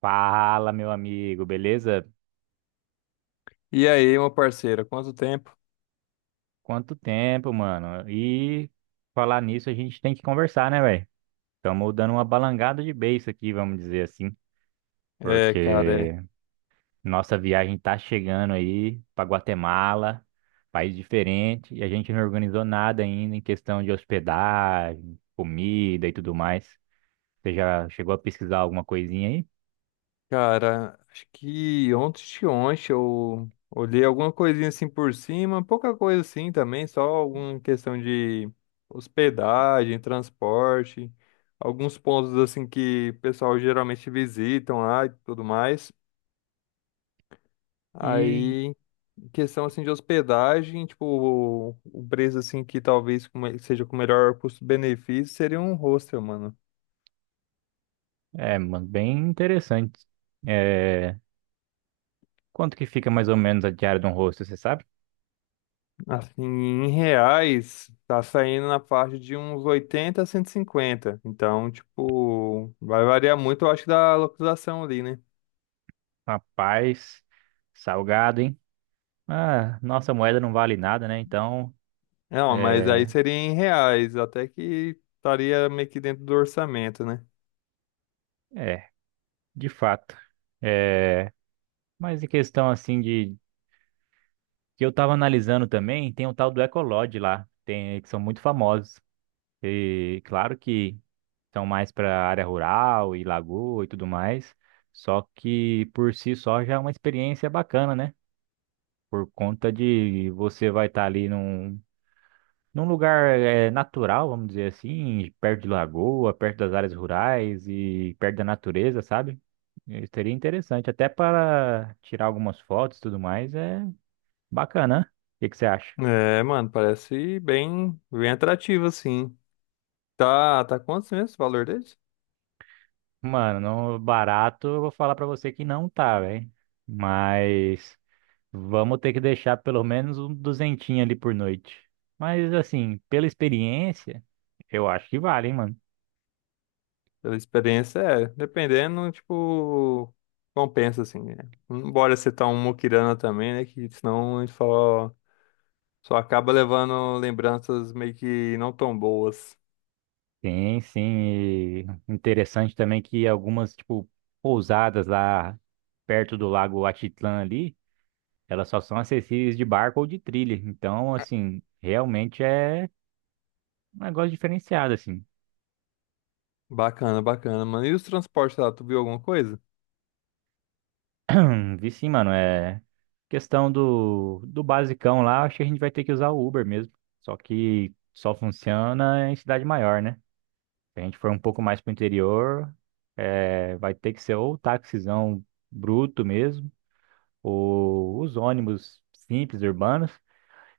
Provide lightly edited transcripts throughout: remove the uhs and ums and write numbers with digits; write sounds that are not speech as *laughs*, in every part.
Fala, meu amigo, beleza? E aí, meu parceiro, quanto tempo? Quanto tempo, mano? E falar nisso, a gente tem que conversar, né, velho? Estamos dando uma balangada de beiço aqui, vamos dizer assim, porque É. nossa viagem tá chegando aí para Guatemala, país diferente, e a gente não organizou nada ainda em questão de hospedagem, comida e tudo mais. Você já chegou a pesquisar alguma coisinha aí? Cara, acho que ontem de ontem eu olhei alguma coisinha assim por cima, pouca coisa assim também, só alguma questão de hospedagem, transporte, alguns pontos assim que o pessoal geralmente visitam lá e tudo mais. E Aí, em questão assim de hospedagem, tipo, o preço assim que talvez seja com o melhor custo-benefício seria um hostel, mano. é, mano, bem interessante. É, quanto que fica mais ou menos a diária de um rosto, você sabe? Assim, em reais, tá saindo na faixa de uns 80 a 150. Então, tipo, vai variar muito, eu acho, da localização ali, né? Rapaz, salgado, hein? Ah, nossa moeda não vale nada, né? Então, Não, mas aí é, seria em reais, até que estaria meio que dentro do orçamento, né? é, de fato. É, mas em questão assim de que eu tava analisando também, tem o tal do Ecolodge lá, tem que são muito famosos. E claro que são mais para área rural e lagoa e tudo mais, só que por si só já é uma experiência bacana, né? Por conta de você vai estar ali num lugar natural, vamos dizer assim, perto de lagoa, perto das áreas rurais e perto da natureza, sabe? Seria interessante, até para tirar algumas fotos e tudo mais, é bacana, né? O que que você acha? É, mano, parece bem atrativo, assim. Tá, tá quantos mesmo o valor desse? Mano, não barato, eu vou falar pra você que não tá, velho. Mas vamos ter que deixar pelo menos um duzentinho ali por noite. Mas assim, pela experiência, eu acho que vale, hein, mano. Pela experiência, é, dependendo, tipo, compensa, assim, né? Não bora ser tão muquirana também, né? Que senão a gente fala, ó, só acaba levando lembranças meio que não tão boas. Sim, sim. e Interessante também que algumas, tipo, pousadas lá perto do Lago Atitlã ali, elas só são acessíveis de barco ou de trilha. Então, assim, realmente é um negócio diferenciado, assim. Bacana, bacana, mano. E os transportes lá, tu viu alguma coisa? Vi sim, mano. É questão do basicão lá, acho que a gente vai ter que usar o Uber mesmo. Só que só funciona em cidade maior, né? Se a gente for um pouco mais pro interior, é, vai ter que ser ou táxizão bruto mesmo, os ônibus simples, urbanos,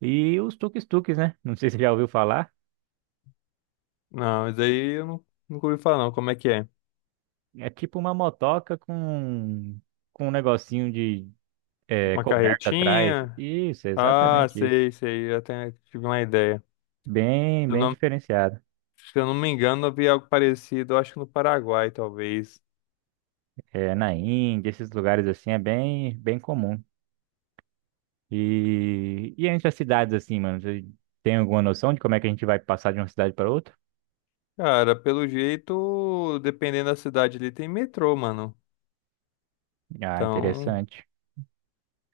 e os tuk-tuks, né? Não sei se você já ouviu falar. Não, isso aí eu não, nunca ouvi falar, não. Como é que é? É tipo uma motoca com um negocinho de Uma coberta atrás. carretinha? Isso, é Ah, exatamente isso. sei, sei. Eu até tive uma ideia. Bem, Se eu bem não, diferenciado. se eu não me engano, eu vi algo parecido, eu acho que no Paraguai, talvez. É, na Índia, esses lugares assim é bem, bem comum. E entre as cidades assim, mano, você tem alguma noção de como é que a gente vai passar de uma cidade para outra? Cara, pelo jeito, dependendo da cidade ali, tem metrô, mano. Ah, Então, interessante.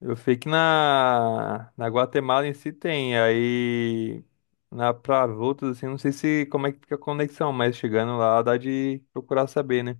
eu sei que na Guatemala em si tem, aí na para outros assim, não sei se como é que fica a conexão, mas chegando lá dá de procurar saber, né?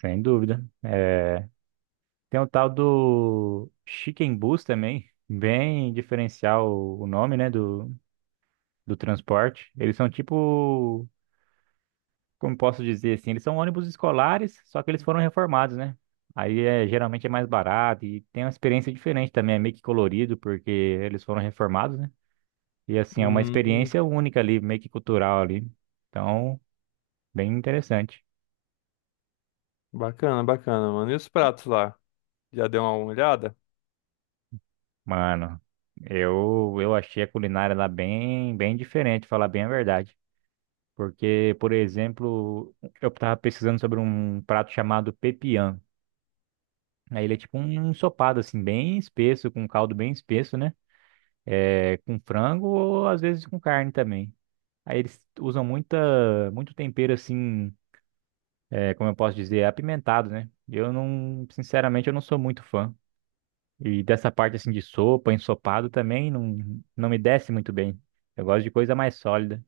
Sem dúvida. É, tem o tal do Chicken Bus também, bem diferencial o nome, né, do transporte. Eles são tipo, como posso dizer assim, eles são ônibus escolares, só que eles foram reformados, né? Aí é, geralmente é mais barato e tem uma experiência diferente também, é meio que colorido, porque eles foram reformados, né? E assim, é uma Hum, experiência única ali, meio que cultural ali. Então, bem interessante. bacana, bacana, mano. E os pratos lá? Já deu uma olhada? Mano, eu achei a culinária lá bem, bem diferente, falar bem a verdade. Porque, por exemplo, eu estava pesquisando sobre um prato chamado pepian. Aí ele é tipo um ensopado, assim, bem espesso, com um caldo bem espesso, né? É, com frango ou às vezes com carne também. Aí eles usam muito tempero, assim, é, como eu posso dizer, apimentado, né? Eu não, sinceramente, eu não sou muito fã. E dessa parte, assim, de sopa, ensopado também não, não me desce muito bem. Eu gosto de coisa mais sólida.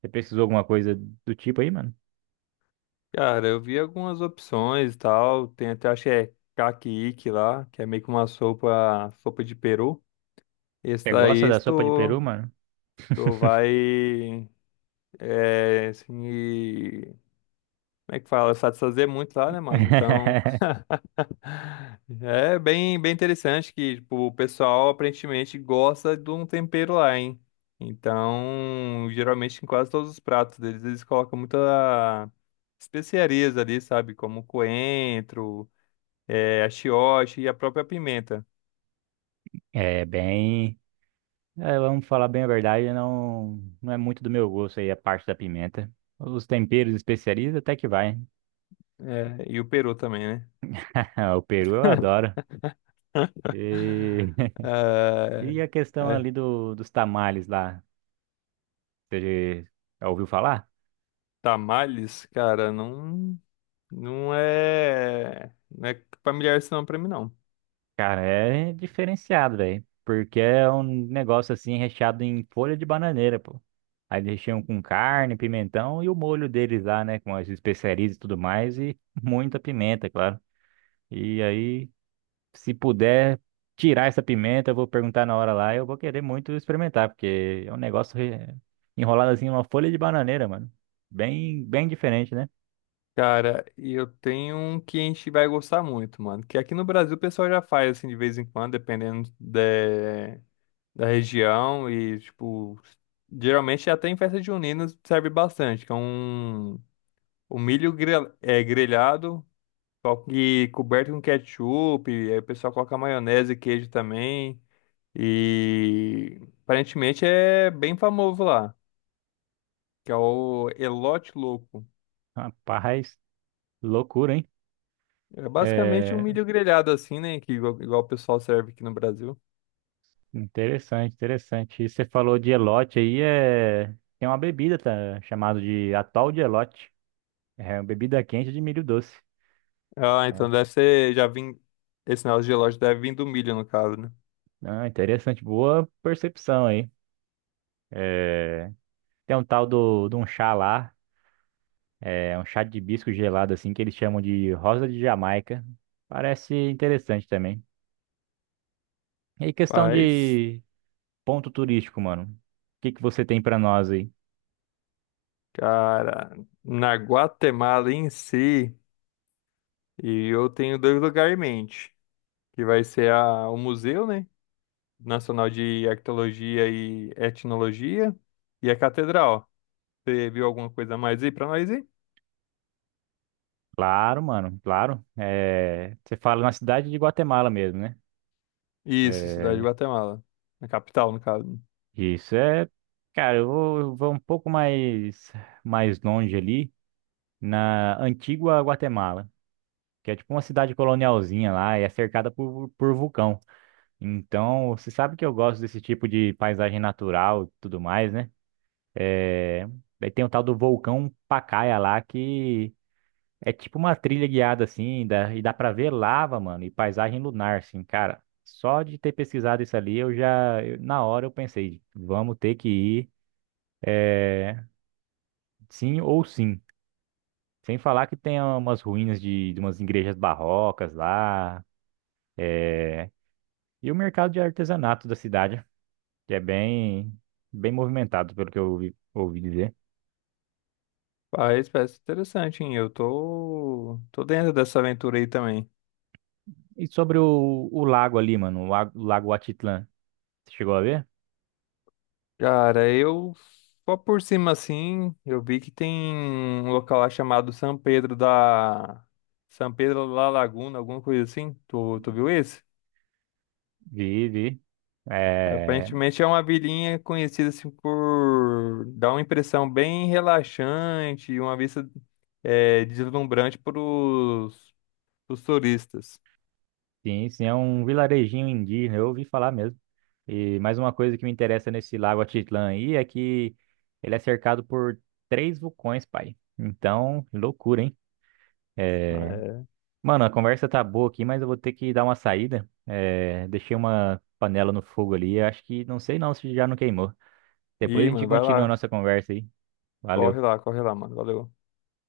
Você pesquisou alguma coisa do tipo aí, mano? Cara, eu vi algumas opções e tal. Tem até, acho que é caquique lá, que é meio que uma sopa, sopa de peru. Esse Você gosta daí da sopa de tu, peru, mano? tu vai, é, assim, como é que fala? Satisfazer muito lá, né, mano? Então, *laughs* é bem interessante que tipo, o pessoal aparentemente gosta de um tempero lá, hein? Então, geralmente em quase todos os pratos deles, eles colocam muita especiarias ali, sabe? Como coentro, é, achiote e a própria pimenta. É bem. É, vamos falar bem a verdade, não, não é muito do meu gosto aí a parte da pimenta. Os temperos e especiarias até que vai. É, e o peru também, né? *laughs* O peru eu adoro. E, *laughs* Ah, e a questão é, ali dos tamales lá, você já ouviu falar? tamales, cara, não, não é familiar isso não pra mim, não. Cara, é diferenciado, velho. Porque é um negócio assim recheado em folha de bananeira, pô. Aí eles recheiam com carne, pimentão e o molho deles lá, né? Com as especiarias e tudo mais e *laughs* muita pimenta, claro. E aí, se puder tirar essa pimenta, eu vou perguntar na hora lá. Eu vou querer muito experimentar, porque é um negócio enrolado assim, numa folha de bananeira, mano. Bem, bem diferente, né? Cara, e eu tenho um que a gente vai gostar muito, mano. Que aqui no Brasil o pessoal já faz, assim, de vez em quando, dependendo da região. E, tipo, geralmente até em festa junina serve bastante. Que é um milho é, grelhado só que coberto com ketchup. E aí o pessoal coloca maionese e queijo também. E aparentemente é bem famoso lá. Que é o Elote Louco. Rapaz, loucura, hein? É basicamente um É milho grelhado assim, né? Que igual o pessoal serve aqui no Brasil. interessante, interessante. E você falou de elote aí, é... tem uma bebida, tá, chamada de atol de elote. É uma bebida quente de milho doce. Ah, Ah, então deve ser, já vim, esse negócio de gelógio deve vir do milho, no caso, né? Ah, interessante, boa percepção aí. É, tem um tal de um chá lá. É um chá de hibisco gelado, assim, que eles chamam de rosa de Jamaica. Parece interessante também. E aí, questão Mas, de ponto turístico, mano. O que que você tem pra nós aí? cara, na Guatemala em si, e eu tenho 2 lugares em mente, que vai ser o Museu, né? Nacional de Arqueologia e Etnologia e a Catedral. Você viu alguma coisa a mais aí pra nós aí? Claro, mano, claro. É, você fala na cidade de Guatemala mesmo, né? Isso, cidade de É, Guatemala, na capital, no caso. isso é... Cara, eu vou um pouco mais, mais longe ali, na Antigua Guatemala, que é tipo uma cidade colonialzinha lá e é cercada por vulcão. Então, você sabe que eu gosto desse tipo de paisagem natural e tudo mais, né? É... Daí tem o tal do vulcão Pacaya lá, que é tipo uma trilha guiada, assim, dá... e dá pra ver lava, mano, e paisagem lunar, assim, cara. Só de ter pesquisado isso ali, eu já, na hora eu pensei, vamos ter que ir, é, sim ou sim. Sem falar que tem umas ruínas de umas igrejas barrocas lá, é, e o mercado de artesanato da cidade, que é bem, bem movimentado, pelo que eu ouvi, ouvi dizer. Faz, parece interessante, hein? Eu tô dentro dessa aventura aí também. E sobre o lago ali, mano, o lago Atitlã, você chegou a ver? Cara, eu só por cima assim, eu vi que tem um local lá chamado São Pedro da Laguna, alguma coisa assim. Tu viu esse? Vi, vi. É, Aparentemente é uma vilinha conhecida assim por dar uma impressão bem relaxante, e uma vista é, deslumbrante para os turistas. sim, sim, é um vilarejinho indígena, eu ouvi falar mesmo. E mais uma coisa que me interessa nesse lago Atitlã aí é que ele é cercado por três vulcões, pai. Então, loucura, hein? É, É, mano, a conversa tá boa aqui, mas eu vou ter que dar uma saída. É, deixei uma panela no fogo ali, acho que, não sei não se já não queimou. Depois a ih, gente mano, vai continua a lá. nossa conversa aí. Corre Valeu. lá, corre lá, mano. Valeu.